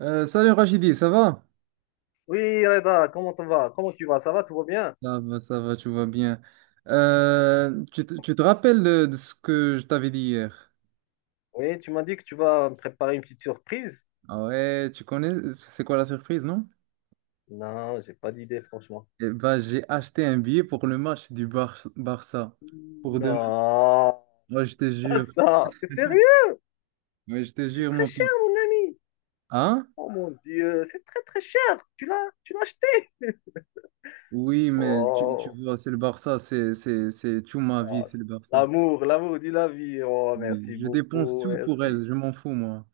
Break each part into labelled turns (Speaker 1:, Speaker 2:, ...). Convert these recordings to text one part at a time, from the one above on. Speaker 1: Salut Rachidi, ça va?
Speaker 2: Oui, Reda, comment tu vas? Comment tu vas? Ça va? Tout va bien?
Speaker 1: Ça va, ça va, tu vas bien. Tu te rappelles de ce que je t'avais dit hier?
Speaker 2: Oui, tu m'as dit que tu vas me préparer une petite surprise.
Speaker 1: Ah ouais, tu connais, c'est quoi la surprise, non?
Speaker 2: Non, j'ai pas d'idée, franchement.
Speaker 1: Eh ben, j'ai acheté un billet pour le match du Barça pour demain.
Speaker 2: Non,
Speaker 1: Moi je te
Speaker 2: pas
Speaker 1: jure.
Speaker 2: ça. T'es sérieux?
Speaker 1: Ouais, je te
Speaker 2: C'est
Speaker 1: jure,
Speaker 2: très
Speaker 1: mon
Speaker 2: cher,
Speaker 1: pote.
Speaker 2: mon ami.
Speaker 1: Hein?
Speaker 2: Oh mon Dieu, c'est très très cher. Tu l'as acheté.
Speaker 1: Oui, mais tu
Speaker 2: Oh,
Speaker 1: vois, c'est le Barça, c'est tout ma vie,
Speaker 2: ah,
Speaker 1: c'est le Barça.
Speaker 2: l'amour, l'amour de la vie. Oh,
Speaker 1: Oui,
Speaker 2: merci
Speaker 1: je dépense
Speaker 2: beaucoup,
Speaker 1: tout pour
Speaker 2: merci.
Speaker 1: elle, je m'en fous, moi.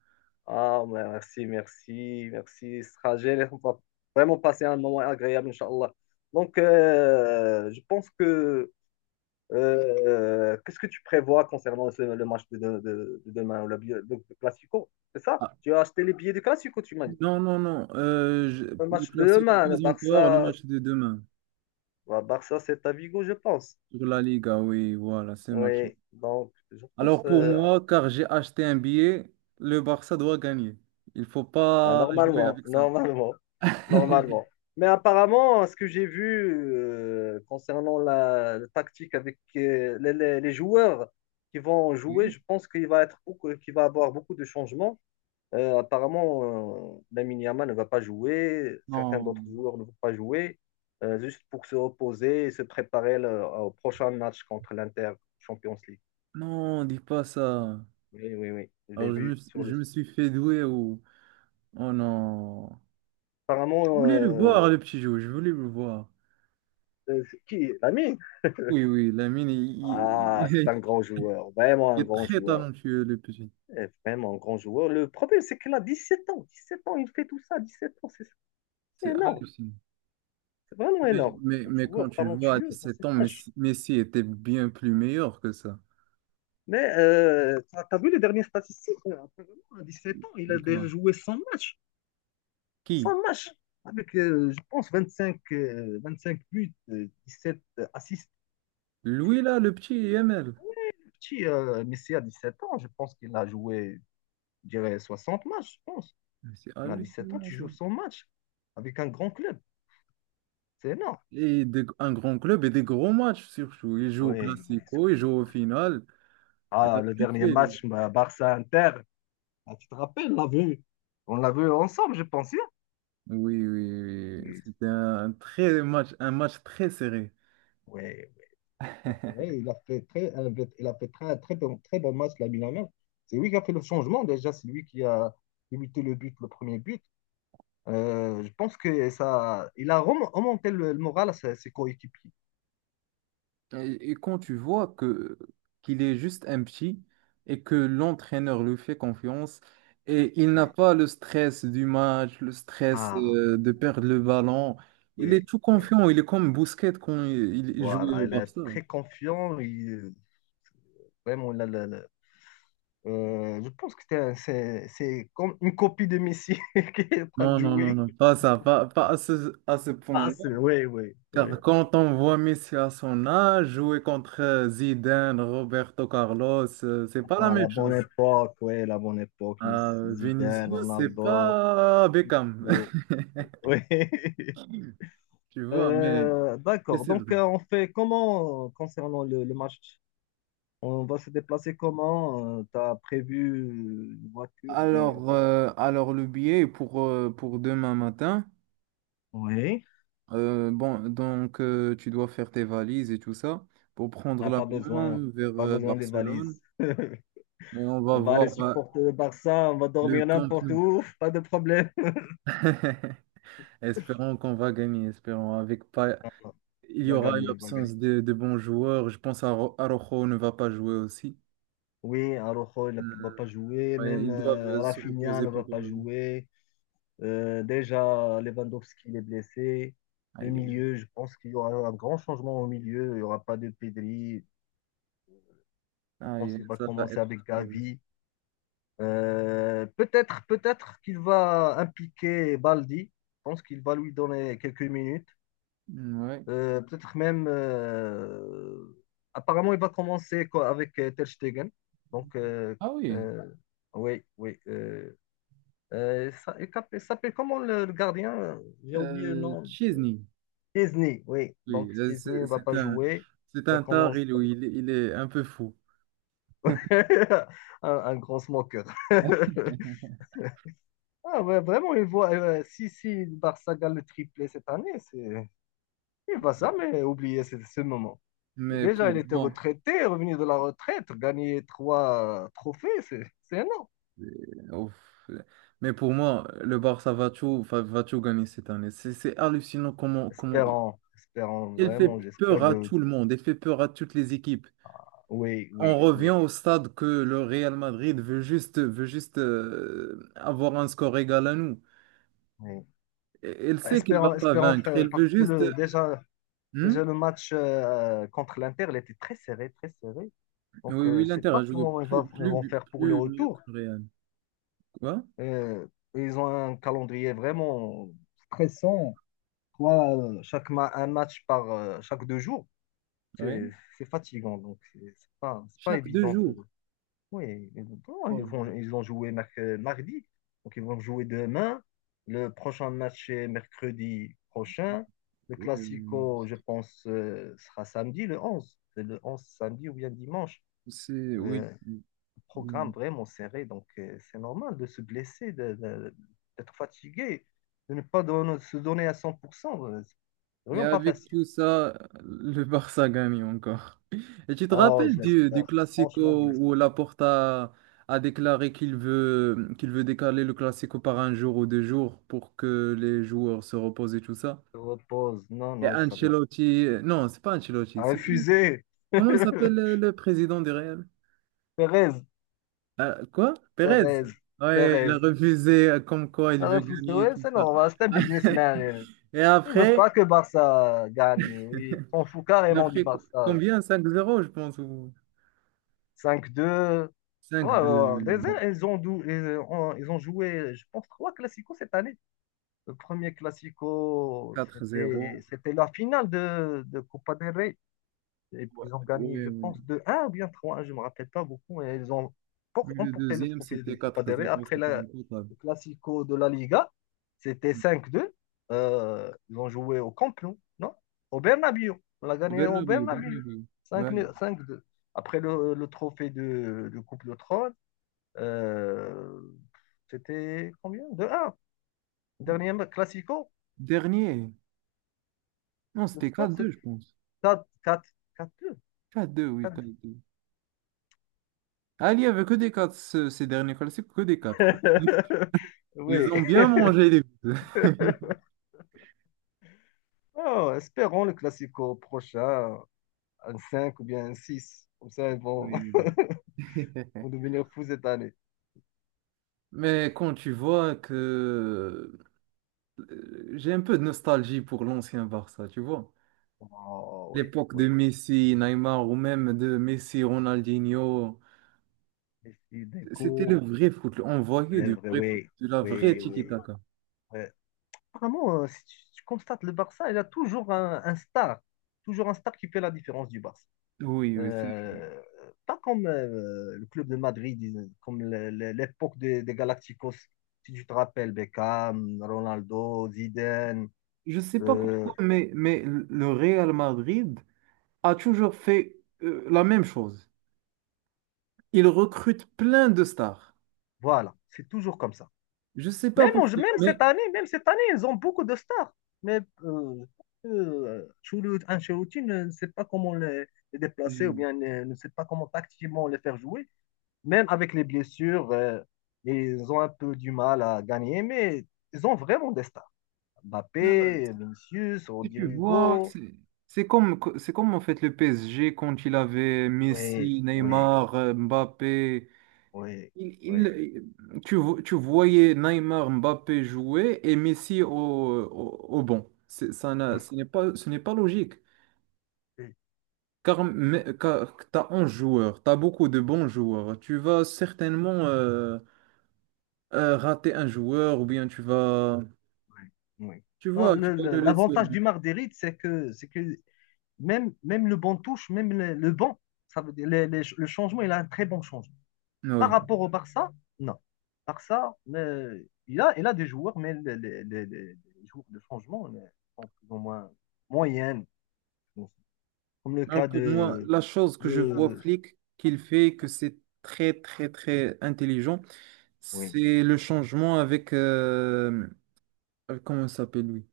Speaker 2: Ah, merci, merci, merci. Ce sera génial. On va vraiment passer un moment agréable, Inch'Allah. Donc, je pense que. Qu'est-ce que tu prévois concernant le match de demain, ou le Classico? C'est ça?
Speaker 1: Ah,
Speaker 2: Tu as acheté les billets du Classico, tu m'as dit.
Speaker 1: non, non, non.
Speaker 2: Le
Speaker 1: Le
Speaker 2: match de
Speaker 1: classique,
Speaker 2: demain, le
Speaker 1: pas encore, le
Speaker 2: Barça,
Speaker 1: match de demain.
Speaker 2: bah, Barça, c'est à Vigo, je pense.
Speaker 1: Sur la Liga, oui, voilà, c'est match.
Speaker 2: Oui, donc je pense
Speaker 1: Alors pour moi, car j'ai acheté un billet, le Barça doit gagner. Il faut
Speaker 2: ah,
Speaker 1: pas jouer
Speaker 2: normalement,
Speaker 1: avec ça.
Speaker 2: normalement, normalement. Mais apparemment, ce que j'ai vu concernant la tactique avec les joueurs qui vont jouer,
Speaker 1: Oui?
Speaker 2: je pense qu'il va être beaucoup, qu'il va avoir beaucoup de changements. Apparemment, Lamine Yamal ne va pas jouer, certains d'autres
Speaker 1: Non,
Speaker 2: joueurs ne vont pas jouer, juste pour se reposer et se préparer au prochain match contre l'Inter Champions League.
Speaker 1: non, dis pas ça.
Speaker 2: Oui, oui, oui, je l'ai
Speaker 1: Alors je me,
Speaker 2: vu sur
Speaker 1: je
Speaker 2: le.
Speaker 1: me suis fait douer ou... Oh non.
Speaker 2: Apparemment,
Speaker 1: Je voulais le voir, le petit jeu, je voulais le voir.
Speaker 2: c'est qui? Lamine?
Speaker 1: Oui, oui, Lamine,
Speaker 2: Ah, c'est un
Speaker 1: il-
Speaker 2: grand joueur, vraiment un
Speaker 1: il est
Speaker 2: grand
Speaker 1: très
Speaker 2: joueur,
Speaker 1: talentueux, le petit.
Speaker 2: eh, vraiment un grand joueur. Le problème, c'est qu'il a 17 ans, 17 ans, il fait tout ça, 17 ans, c'est
Speaker 1: C'est
Speaker 2: énorme,
Speaker 1: hallucinant.
Speaker 2: c'est vraiment
Speaker 1: Mais,
Speaker 2: énorme.
Speaker 1: mais,
Speaker 2: Un
Speaker 1: mais quand
Speaker 2: joueur
Speaker 1: tu vois à
Speaker 2: talentueux dans
Speaker 1: 17
Speaker 2: cet
Speaker 1: ans,
Speaker 2: âge.
Speaker 1: Messi était bien plus meilleur que ça.
Speaker 2: Mais t'as vu les dernières statistiques? Apparemment, à 17 ans, il
Speaker 1: De
Speaker 2: a
Speaker 1: quoi?
Speaker 2: déjà joué 100 matchs.
Speaker 1: Qui?
Speaker 2: 100 matchs. Avec, je pense, 25 5 buts, 7 assists.
Speaker 1: Lui, là, le petit YML.
Speaker 2: Petit, Messi à 17 ans, je pense qu'il a joué, je dirais, 60 matchs, je pense.
Speaker 1: Mais c'est
Speaker 2: Mais à 7 ans,
Speaker 1: hallucinant,
Speaker 2: tu
Speaker 1: ça.
Speaker 2: joues 100 matchs avec un grand club. C'est énorme.
Speaker 1: Et un grand club et des gros matchs, surtout. Il joue au
Speaker 2: Oui, oui,
Speaker 1: Classico, il joue
Speaker 2: surtout.
Speaker 1: au final. Il a
Speaker 2: Ah, le
Speaker 1: tout
Speaker 2: dernier
Speaker 1: fait, lui.
Speaker 2: match, bah, Barça-Inter. Ah, tu te rappelles, on l'a vu. On l'a vu ensemble, je pense, hein?
Speaker 1: Oui, oui, oui. Oui.
Speaker 2: Oui,
Speaker 1: C'était un très match, un match très serré.
Speaker 2: oui. C'est vrai, il a fait très, il a fait très, très bon match, la Yamal. C'est lui qui a fait le changement déjà, c'est lui qui a limité le but, le premier but. Je pense que ça, il a remonté le moral à ses coéquipiers.
Speaker 1: Et quand tu vois que qu'il est juste un petit et que l'entraîneur lui fait confiance et il n'a
Speaker 2: Oui.
Speaker 1: pas le stress du match, le stress
Speaker 2: Ah,
Speaker 1: de perdre le ballon, il
Speaker 2: oui,
Speaker 1: est tout
Speaker 2: oui.
Speaker 1: confiant, il est comme Busquets quand il jouait
Speaker 2: Voilà,
Speaker 1: au
Speaker 2: il est
Speaker 1: Barça.
Speaker 2: très confiant. Vraiment, il a je pense que c'est comme une copie de Messi qui est en train de
Speaker 1: Non, non, non,
Speaker 2: jouer.
Speaker 1: non, pas ça, pas à ce
Speaker 2: Ah,
Speaker 1: point-là.
Speaker 2: c'est, oui, oui, oui.
Speaker 1: Car quand on voit Messi à son âge jouer contre Zidane, Roberto Carlos, c'est pas la
Speaker 2: Ah, la
Speaker 1: même
Speaker 2: bonne
Speaker 1: chose.
Speaker 2: époque, oui, la bonne époque, Messi Zidane,
Speaker 1: Vinicius, c'est
Speaker 2: Ronaldo.
Speaker 1: pas Beckham,
Speaker 2: Oh, oui.
Speaker 1: tu vois, mais, mais
Speaker 2: D'accord.
Speaker 1: c'est
Speaker 2: Donc,
Speaker 1: vrai.
Speaker 2: on fait comment concernant le match? On va se déplacer comment? Tu as prévu une voiture ou bien
Speaker 1: Alors,
Speaker 2: quoi?
Speaker 1: euh, alors le billet pour demain matin,
Speaker 2: Oui.
Speaker 1: bon, donc tu dois faire tes valises et tout ça pour prendre
Speaker 2: Ah, pas besoin.
Speaker 1: l'avion vers
Speaker 2: Pas besoin des valises.
Speaker 1: Barcelone. Et on va
Speaker 2: On va aller
Speaker 1: voir
Speaker 2: supporter le Barça. On va
Speaker 1: le
Speaker 2: dormir
Speaker 1: Camp
Speaker 2: n'importe
Speaker 1: Nou.
Speaker 2: où. Pas de problème.
Speaker 1: Espérons qu'on va gagner, espérons. Avec pas... Il
Speaker 2: On
Speaker 1: y
Speaker 2: va
Speaker 1: aura une
Speaker 2: gagner. On va gagner.
Speaker 1: absence de bons joueurs. Je pense à Araujo ne va pas jouer aussi.
Speaker 2: Oui, Araujo, il ne va pas
Speaker 1: Euh,
Speaker 2: jouer.
Speaker 1: ouais,
Speaker 2: Même
Speaker 1: ils doivent se
Speaker 2: Rafinha
Speaker 1: reposer
Speaker 2: ne
Speaker 1: pour...
Speaker 2: va pas jouer. Déjà, Lewandowski, il est blessé. Le
Speaker 1: Aïe,
Speaker 2: milieu, je pense qu'il y aura un grand changement au milieu. Il n'y aura pas de Pedri. Je
Speaker 1: aïe,
Speaker 2: pense
Speaker 1: aïe,
Speaker 2: qu'il va
Speaker 1: ça va
Speaker 2: commencer
Speaker 1: être...
Speaker 2: avec
Speaker 1: euh,
Speaker 2: Gavi. Peut-être, peut-être qu'il va impliquer Baldi. Je pense qu'il va lui donner quelques minutes.
Speaker 1: Ouais.
Speaker 2: Peut-être même. Apparemment, il va commencer avec Ter Stegen. Donc,
Speaker 1: Ah oui,
Speaker 2: euh, oui, oui. Il s'appelle comment le gardien? J'ai oublié le nom.
Speaker 1: Chesney.
Speaker 2: Chesney, oui.
Speaker 1: Oui,
Speaker 2: Donc,
Speaker 1: là,
Speaker 2: Chesney
Speaker 1: c'est
Speaker 2: ne va
Speaker 1: c'est
Speaker 2: pas
Speaker 1: un,
Speaker 2: jouer.
Speaker 1: c'est
Speaker 2: Va
Speaker 1: un tard,
Speaker 2: commencer
Speaker 1: il,
Speaker 2: avec
Speaker 1: il est il est un peu fou.
Speaker 2: un grand smoker. Ah, ouais, vraiment, il voit, si le Barça gagne le triplé cette année, c'est, il va jamais oublier ce moment.
Speaker 1: Mais
Speaker 2: Déjà, il
Speaker 1: pour
Speaker 2: était
Speaker 1: moi,
Speaker 2: retraité, revenu de la retraite, gagner trois trophées, c'est, énorme.
Speaker 1: ouf. Mais pour moi, le Barça va tout gagner cette année. C'est hallucinant comment
Speaker 2: Espérons, espérons,
Speaker 1: elle
Speaker 2: vraiment,
Speaker 1: fait peur
Speaker 2: j'espère
Speaker 1: à
Speaker 2: de.
Speaker 1: tout le monde, elle fait peur à toutes les équipes.
Speaker 2: Oui,
Speaker 1: On
Speaker 2: oui,
Speaker 1: revient
Speaker 2: oui.
Speaker 1: au stade que le Real Madrid veut juste avoir un score égal à nous.
Speaker 2: Oui.
Speaker 1: Elle sait qu'elle va
Speaker 2: Espérons,
Speaker 1: pas
Speaker 2: espérons,
Speaker 1: vaincre,
Speaker 2: frère,
Speaker 1: elle
Speaker 2: parce
Speaker 1: veut
Speaker 2: que
Speaker 1: juste...
Speaker 2: le, déjà,
Speaker 1: Hmm.
Speaker 2: déjà, le match contre l'Inter, il était très serré, très serré. Donc,
Speaker 1: Oui,
Speaker 2: je
Speaker 1: oui,
Speaker 2: ne sais
Speaker 1: l'Inter a
Speaker 2: pas
Speaker 1: joué
Speaker 2: comment
Speaker 1: plus,
Speaker 2: ils vont
Speaker 1: plus,
Speaker 2: faire pour le
Speaker 1: plus mieux que
Speaker 2: retour.
Speaker 1: le Real. Quoi?
Speaker 2: Euh, ils ont un calendrier vraiment stressant. Trois, un match par chaque 2 jours,
Speaker 1: Oui.
Speaker 2: c'est c'est fatigant. Donc, c'est pas, c'est pas
Speaker 1: Chaque deux
Speaker 2: évident
Speaker 1: jours.
Speaker 2: pour. Oui, exactement. Ils vont,
Speaker 1: Oh,
Speaker 2: ils ont joué mardi, donc ils vont jouer demain. Le prochain match est mercredi prochain. Le
Speaker 1: ouais, ouais,
Speaker 2: Classico, je pense, sera samedi, le 11. C'est le 11 samedi ou bien dimanche.
Speaker 1: c'est... Oui.
Speaker 2: Euh, programme
Speaker 1: Oui.
Speaker 2: vraiment serré, donc c'est normal de se blesser, d'être fatigué, de ne pas se donner à 100%. C'est
Speaker 1: Et
Speaker 2: vraiment pas
Speaker 1: avec
Speaker 2: facile.
Speaker 1: tout ça, le Barça gagne encore. Et tu te
Speaker 2: Oh,
Speaker 1: rappelles
Speaker 2: je
Speaker 1: du
Speaker 2: l'espère. Franchement, je
Speaker 1: Classico où
Speaker 2: l'espère.
Speaker 1: Laporta a déclaré qu'il veut décaler le Classico par un jour ou deux jours pour que les joueurs se reposent et tout ça?
Speaker 2: Je repose. Non,
Speaker 1: Et
Speaker 2: non, je savais pas.
Speaker 1: Ancelotti, non, c'est pas Ancelotti,
Speaker 2: À
Speaker 1: c'est qui?
Speaker 2: refuser.
Speaker 1: Comment s'appelle le, le président du Real?
Speaker 2: Perez,
Speaker 1: Quoi? Pérez?
Speaker 2: Perez,
Speaker 1: Ouais, il a
Speaker 2: Perez.
Speaker 1: refusé comme quoi il
Speaker 2: La
Speaker 1: veut
Speaker 2: refuse de,
Speaker 1: gagner et
Speaker 2: ouais,
Speaker 1: tout
Speaker 2: c'est
Speaker 1: ça.
Speaker 2: normal, c'est un businessman. Elle.
Speaker 1: Et
Speaker 2: Il veut
Speaker 1: après,
Speaker 2: pas que Barça gagne. Oui, s'en fout
Speaker 1: et
Speaker 2: carrément du
Speaker 1: après
Speaker 2: Barça.
Speaker 1: combien? 5-0, je pense.
Speaker 2: 5-2.
Speaker 1: Cinq
Speaker 2: Ouais, ouais, ouais.
Speaker 1: 2
Speaker 2: Déjà, Ils ont, dou- ils ont joué, je pense, trois classicos cette année. Le premier classico,
Speaker 1: quatre
Speaker 2: c'était
Speaker 1: zéro
Speaker 2: c'était la finale de Copa del Rey. Et
Speaker 1: Ouais,
Speaker 2: puis ils ont gagné,
Speaker 1: ouais.
Speaker 2: je
Speaker 1: Ouais.
Speaker 2: pense, de un ou bien 3 je ne me rappelle pas beaucoup. Et ils ont
Speaker 1: Mais le
Speaker 2: emporté le
Speaker 1: deuxième,
Speaker 2: trophée de
Speaker 1: c'était
Speaker 2: Copa
Speaker 1: quatre
Speaker 2: del Rey.
Speaker 1: zéro
Speaker 2: Après
Speaker 1: c'était le total.
Speaker 2: le Classico de la Liga, c'était
Speaker 1: Ouais.
Speaker 2: 5-2. Ils ont joué au Camp Nou, non? Au Bernabéu. On l'a
Speaker 1: Au
Speaker 2: gagné au
Speaker 1: Bernabéu, au
Speaker 2: Bernabéu.
Speaker 1: Bernabéu.
Speaker 2: cinq
Speaker 1: Ouais.
Speaker 2: 2 5-2. Après le trophée de Coupe de Trône, euh, c'était combien? 2 un. Dernier Classico,
Speaker 1: Dernier. Non,
Speaker 2: le
Speaker 1: c'était quatre
Speaker 2: score, c'est
Speaker 1: deux je pense.
Speaker 2: quatre quatre quatre 2.
Speaker 1: 4-2, oui, 4-2. Ah, il n'y avait que des 4 ces derniers classiques, que des quatre. Ils
Speaker 2: Oui,
Speaker 1: ont bien mangé les buts.
Speaker 2: ah, espérons le classico prochain, 1-5 ou bien 1-6, comme ça, ils vont,
Speaker 1: Oui, oui.
Speaker 2: vont devenir fous cette année.
Speaker 1: Mais quand tu vois que j'ai un peu de nostalgie pour l'ancien Barça, tu vois.
Speaker 2: Oh, oui,
Speaker 1: L'époque de
Speaker 2: oui.
Speaker 1: Messi, Neymar ou même de Messi, Ronaldinho.
Speaker 2: Et si
Speaker 1: C'était le
Speaker 2: découvre
Speaker 1: vrai foot. On voyait
Speaker 2: les
Speaker 1: du
Speaker 2: vrais,
Speaker 1: vrai foot,
Speaker 2: oui,
Speaker 1: de la vraie
Speaker 2: oui, oui.
Speaker 1: tiki-taka.
Speaker 2: Ouais. Vraiment, si tu constates, le Barça, il a toujours un, star. Toujours un star qui fait la différence du Barça.
Speaker 1: Oui, oui,
Speaker 2: Euh, pas comme le club de Madrid, comme l'époque des Galacticos. Si tu te rappelles, Beckham, Ronaldo, Zidane,
Speaker 1: je sais pas
Speaker 2: euh,
Speaker 1: pourquoi, mais le Real Madrid a toujours fait la même chose. Il recrute plein de stars.
Speaker 2: voilà, c'est toujours comme ça.
Speaker 1: Je sais pas
Speaker 2: Même,
Speaker 1: pourquoi, mais
Speaker 2: même cette année, ils ont beaucoup de stars. Mais Ancelotti ne sait pas comment les déplacer ou
Speaker 1: Je-
Speaker 2: bien ne sait pas comment tactiquement les faire jouer. Même avec les blessures, ils ont un peu du mal à gagner, mais ils ont vraiment des stars. Mbappé, Vinicius,
Speaker 1: si tu
Speaker 2: Rodrigo
Speaker 1: vois,
Speaker 2: Hugo.
Speaker 1: c'est comme, c'est comme en fait le PSG quand il avait
Speaker 2: Oui,
Speaker 1: Messi,
Speaker 2: oui,
Speaker 1: Neymar, Mbappé.
Speaker 2: oui, oui,
Speaker 1: Tu voyais Neymar, Mbappé jouer et Messi au banc. C'est- Ça n'a- ce n'est pas logique.
Speaker 2: oui,
Speaker 1: Car tu as 11 joueurs, tu as beaucoup de bons joueurs. Tu vas certainement rater un joueur ou bien tu vas,
Speaker 2: oui.
Speaker 1: tu
Speaker 2: Non,
Speaker 1: vois, tu vas le laisser.
Speaker 2: l'avantage du Marguerite, c'est que même le banc touche, même le banc, ça veut dire, le changement, il a un très bon changement. Par
Speaker 1: Oui.
Speaker 2: rapport au Barça, non. Barça, il a des joueurs, mais joueurs de changement sont plus ou moins moyennes. Donc, comme le
Speaker 1: Alors
Speaker 2: cas
Speaker 1: pour moi,
Speaker 2: de...
Speaker 1: la chose que je vois
Speaker 2: de
Speaker 1: Flick qu'il fait, que c'est très, très, très intelligent,
Speaker 2: oui.
Speaker 1: c'est le changement avec, comment il s'appelle lui?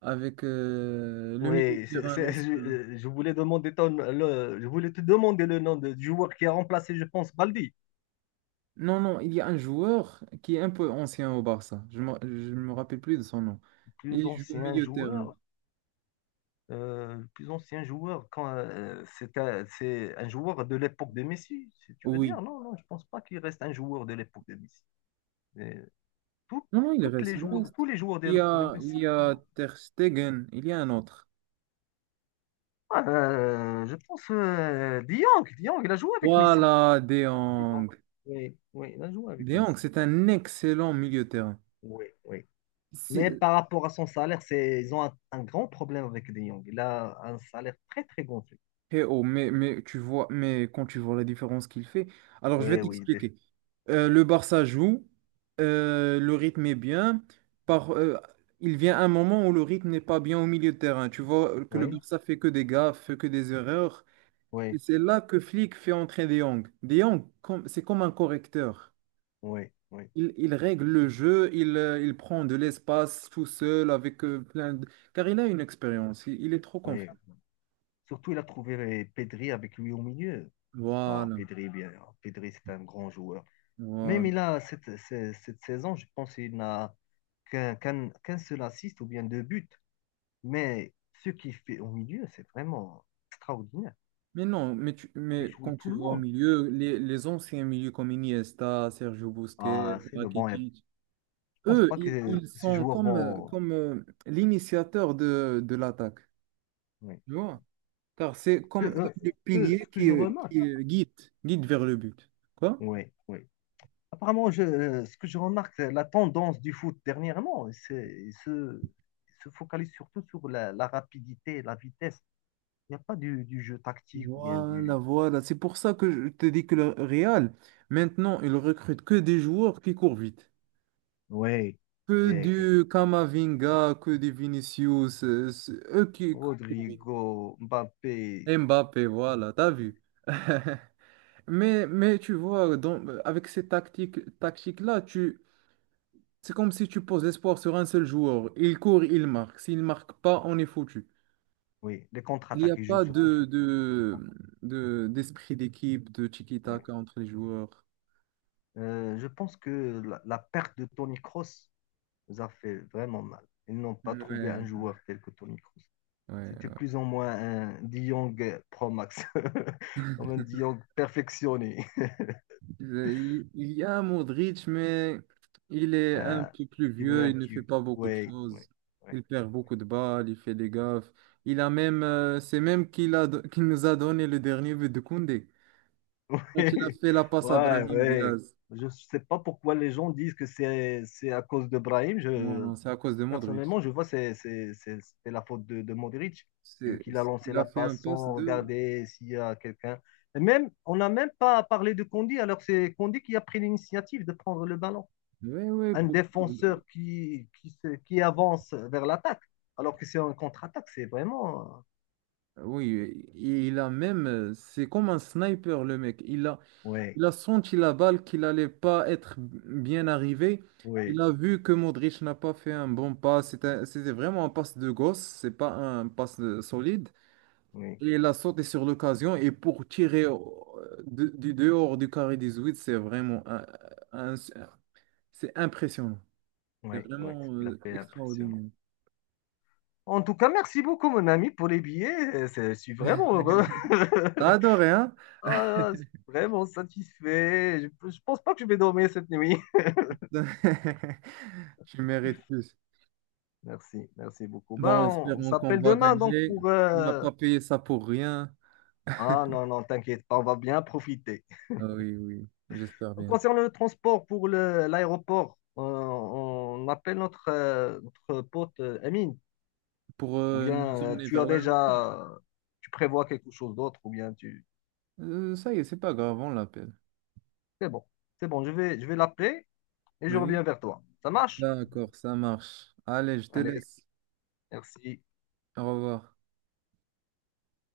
Speaker 1: Avec le milieu de
Speaker 2: Oui,
Speaker 1: terrain
Speaker 2: je,
Speaker 1: l'ancien.
Speaker 2: euh, je voulais demander le, je voulais te demander le nom du joueur qui a remplacé, je pense, Baldi.
Speaker 1: Non, non, il y a un joueur qui est un peu ancien au Barça. Je ne me rappelle plus de son nom.
Speaker 2: Plus
Speaker 1: Il joue au
Speaker 2: ancien
Speaker 1: milieu de terrain.
Speaker 2: joueur. Le plus ancien joueur, quand c'est un joueur de l'époque de Messi, si tu veux
Speaker 1: Oui.
Speaker 2: dire. Non, non, je pense pas qu'il reste un joueur de l'époque de Messi. Mais tout-
Speaker 1: Non, non, il
Speaker 2: toutes
Speaker 1: reste,
Speaker 2: les
Speaker 1: il
Speaker 2: joueurs, tous
Speaker 1: reste.
Speaker 2: les joueurs de
Speaker 1: Il y
Speaker 2: l'époque de
Speaker 1: a, il
Speaker 2: Messi.
Speaker 1: y a Ter Stegen, il y a un autre.
Speaker 2: Je pense De Jong, De Jong, il a joué avec Messi.
Speaker 1: Voilà, De
Speaker 2: De Jong.
Speaker 1: Jong.
Speaker 2: Oui, oui, il a joué avec
Speaker 1: De Jong,
Speaker 2: Messi.
Speaker 1: c'est un excellent milieu de terrain.
Speaker 2: Oui, oui. Mais
Speaker 1: Si-
Speaker 2: par rapport à son salaire, c'est, ils ont un grand problème avec De Jong. Il a un salaire très, très gonflé.
Speaker 1: Eh oh, mais tu vois, mais quand tu vois la différence qu'il fait, alors je vais
Speaker 2: Oui, oui,
Speaker 1: t'expliquer. Le Barça joue, le rythme est bien. Par, euh, il vient un moment où le rythme n'est pas bien au milieu de terrain. Tu vois que le
Speaker 2: oui,
Speaker 1: Barça fait que des gaffes, fait que des erreurs. Et
Speaker 2: oui,
Speaker 1: c'est là que Flick fait entrer De Jong. De Jong, c'est comme un correcteur.
Speaker 2: oui, oui,
Speaker 1: Il règle le jeu, il prend de l'espace tout seul avec plein de... Car il a une expérience, il est trop
Speaker 2: oui.
Speaker 1: confiant.
Speaker 2: Surtout, il a trouvé Pedri avec lui au milieu. Ah,
Speaker 1: Voilà,
Speaker 2: Pedri, bien. Pedri, c'est un grand joueur.
Speaker 1: voilà.
Speaker 2: Même il a cette saison, je pense qu'il n'a qu'un seul assist ou bien deux buts. Mais ce qu'il fait au milieu, c'est vraiment extraordinaire.
Speaker 1: Mais non, mais, tu-
Speaker 2: Il fait
Speaker 1: mais
Speaker 2: jouer
Speaker 1: quand tu
Speaker 2: tout le
Speaker 1: vas au
Speaker 2: monde.
Speaker 1: milieu, les anciens milieux comme Iniesta, Sergio Busquets,
Speaker 2: Ah, c'est le bon. Et je
Speaker 1: Rakitic,
Speaker 2: pense
Speaker 1: eux,
Speaker 2: pas
Speaker 1: ils,
Speaker 2: que
Speaker 1: ils
Speaker 2: ces
Speaker 1: sont
Speaker 2: joueurs
Speaker 1: comme, euh,
Speaker 2: vont.
Speaker 1: comme euh, l'initiateur de l'attaque,
Speaker 2: Oui.
Speaker 1: tu vois? Car c'est
Speaker 2: Que,
Speaker 1: comme eux
Speaker 2: euh,
Speaker 1: le
Speaker 2: que-
Speaker 1: pilier
Speaker 2: ce que
Speaker 1: qui,
Speaker 2: je
Speaker 1: euh,
Speaker 2: remarque,
Speaker 1: qui euh, guide, guide vers le but. Quoi?
Speaker 2: oui, oui. Apparemment, ce que je remarque, la tendance du foot dernièrement, c'est, il se focalise surtout sur la rapidité la vitesse. Il n'y a pas du jeu tactique ou bien
Speaker 1: Voilà,
Speaker 2: du.
Speaker 1: voilà. C'est pour ça que je te dis que le Real, maintenant, il recrute que des joueurs qui courent vite.
Speaker 2: Oui,
Speaker 1: Que
Speaker 2: et
Speaker 1: du Kamavinga, que des Vinicius, c'est eux qui... courent.
Speaker 2: Rodrigo, Mbappé,
Speaker 1: Mbappé, voilà, t'as vu. Mais tu vois, avec ces tactiques-là, c'est comme si tu poses l'espoir sur un seul joueur. Il court, il marque. S'il ne marque pas, on est foutu.
Speaker 2: oui, les
Speaker 1: Il n'y
Speaker 2: contre-attaques,
Speaker 1: a
Speaker 2: ils jouent
Speaker 1: pas
Speaker 2: surtout sur les contre
Speaker 1: d'esprit d'équipe, de
Speaker 2: ouais.
Speaker 1: tiki-taka entre les joueurs.
Speaker 2: Je pense que la perte de Toni Kroos nous a fait vraiment mal. Ils n'ont pas trouvé
Speaker 1: Ouais,
Speaker 2: un joueur tel que Toni Kroos. C'était
Speaker 1: ouais.
Speaker 2: plus ou moins un De Jong Pro Max, comme un De Jong perfectionné.
Speaker 1: Il y a Modric, mais il est un
Speaker 2: Euh,
Speaker 1: peu plus
Speaker 2: c'est devenu
Speaker 1: vieux,
Speaker 2: un
Speaker 1: il ne
Speaker 2: petit.
Speaker 1: fait pas beaucoup de
Speaker 2: Ouais, ouais,
Speaker 1: choses.
Speaker 2: ouais.
Speaker 1: Il perd beaucoup de balles, il fait des gaffes. Il a même, c'est même qu'il nous a donné le dernier but de Koundé. Quand il a fait la passe à
Speaker 2: Ouais,
Speaker 1: Brahim
Speaker 2: ouais.
Speaker 1: Diaz.
Speaker 2: Je ne sais pas pourquoi les gens disent que c'est à cause de Brahim.
Speaker 1: Non,
Speaker 2: Je,
Speaker 1: non, c'est à cause de Modric.
Speaker 2: personnellement, je vois que c'est la faute de Modric. J'ai vu qu'il a lancé
Speaker 1: Il a
Speaker 2: la
Speaker 1: fait un
Speaker 2: passe
Speaker 1: passe
Speaker 2: sans
Speaker 1: de...
Speaker 2: regarder s'il y a quelqu'un. Et même, on n'a même pas parlé de Kondi, alors c'est Kondi qui a pris l'initiative de prendre le ballon.
Speaker 1: Oui, oui,
Speaker 2: Un défenseur qui, qui avance vers l'attaque, alors que c'est un contre-attaque, c'est vraiment.
Speaker 1: oui, il a même... C'est comme un sniper, le mec.
Speaker 2: Oui,
Speaker 1: Il a senti la balle qu'il allait pas être bien arrivé. Il
Speaker 2: oui,
Speaker 1: a vu que Modric n'a pas fait un bon pas. C'était vraiment un passe de gosse, c'est pas un passe solide.
Speaker 2: oui,
Speaker 1: Et il a sauté sur l'occasion. Et pour tirer du dehors du carré 18, c'est vraiment un- c'est impressionnant.
Speaker 2: oui,
Speaker 1: C'est
Speaker 2: oui, ce
Speaker 1: vraiment
Speaker 2: qu'il a fait impressionnant.
Speaker 1: extraordinaire.
Speaker 2: En tout cas, merci beaucoup, mon ami, pour les billets. Je suis vraiment heureux.
Speaker 1: T'as adoré, hein?
Speaker 2: Ah, je suis vraiment satisfait. Je pense pas que je vais dormir cette nuit.
Speaker 1: Tu mérites plus.
Speaker 2: Merci, merci beaucoup. Ben,
Speaker 1: Bon,
Speaker 2: on
Speaker 1: espérons qu'on
Speaker 2: s'appelle
Speaker 1: va
Speaker 2: demain, donc,
Speaker 1: gagner.
Speaker 2: pour.
Speaker 1: On n'a pas payé ça pour rien.
Speaker 2: Ah non, non, t'inquiète pas, on va bien profiter.
Speaker 1: Ah oui, oui, j'espère bien.
Speaker 2: Concernant le transport pour l'aéroport, on appelle notre pote Amine,
Speaker 1: Pour
Speaker 2: ou bien
Speaker 1: nous emmener
Speaker 2: tu
Speaker 1: vers
Speaker 2: as
Speaker 1: l'aéroport.
Speaker 2: déjà, tu prévois quelque chose d'autre, ou bien tu.
Speaker 1: Ça y est, c'est pas grave, on l'appelle.
Speaker 2: C'est bon, c'est bon, je vais l'appeler et je
Speaker 1: Oui,
Speaker 2: reviens vers toi. Ça marche?
Speaker 1: d'accord, ça marche. Allez, je te
Speaker 2: Allez,
Speaker 1: laisse.
Speaker 2: merci.
Speaker 1: Au revoir.